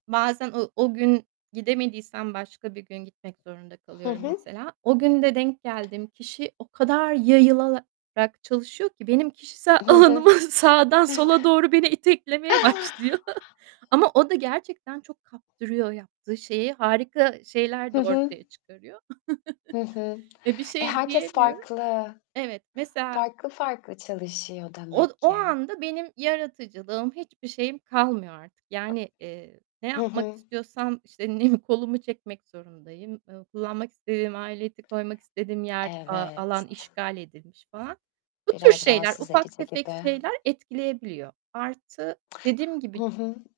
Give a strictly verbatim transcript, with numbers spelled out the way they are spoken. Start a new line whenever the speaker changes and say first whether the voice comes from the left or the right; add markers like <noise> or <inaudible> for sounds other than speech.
right: Bazen ı o gün gidemediysem başka bir gün gitmek zorunda
left: Hı
right: kalıyorum
left: hı.
right: mesela. O gün de denk geldiğim kişi o kadar yayılalarak çalışıyor ki, benim kişisel
left: Hı hı.
right: alanımı Sağdan sola
left: <chuckles>
right: doğru beni iteklemeye başlıyor. <chuckles> Ama o da gerçekten çok kaptırıyor yaptığı şeyi. Harika şeyler de
left: Hı hı.
right: ortaya çıkarıyor.
left: Hı hı.
right: <chuckles> E, bir
left: E,
right: şey
left: herkes
right: diyemiyorum.
left: farklı.
right: Evet, mesela
left: Farklı farklı çalışıyor
right: Od
left: demek
right: o
left: ki.
right: anda benim yaratıcılığım, hiçbir şeyim kalmıyor artık. Yani, eee, ne
left: Hı
right: yapmak
left: hı.
right: istiyorsam, işte, <unintelligible> kolumu çekmek zorundayım. Iıı, kullanmak istediğim aleti koymak istediğim yer, aaa,
left: Evet.
right: alan işgal edilmiş falan. Bu tür
left: Biraz
right: şeyler
left: rahatsız
right: ufak
left: edici
right: tefek
left: gibi.
right: şeyler etkileyebiliyor. Artı, dediğim gibi
left: Hı hı.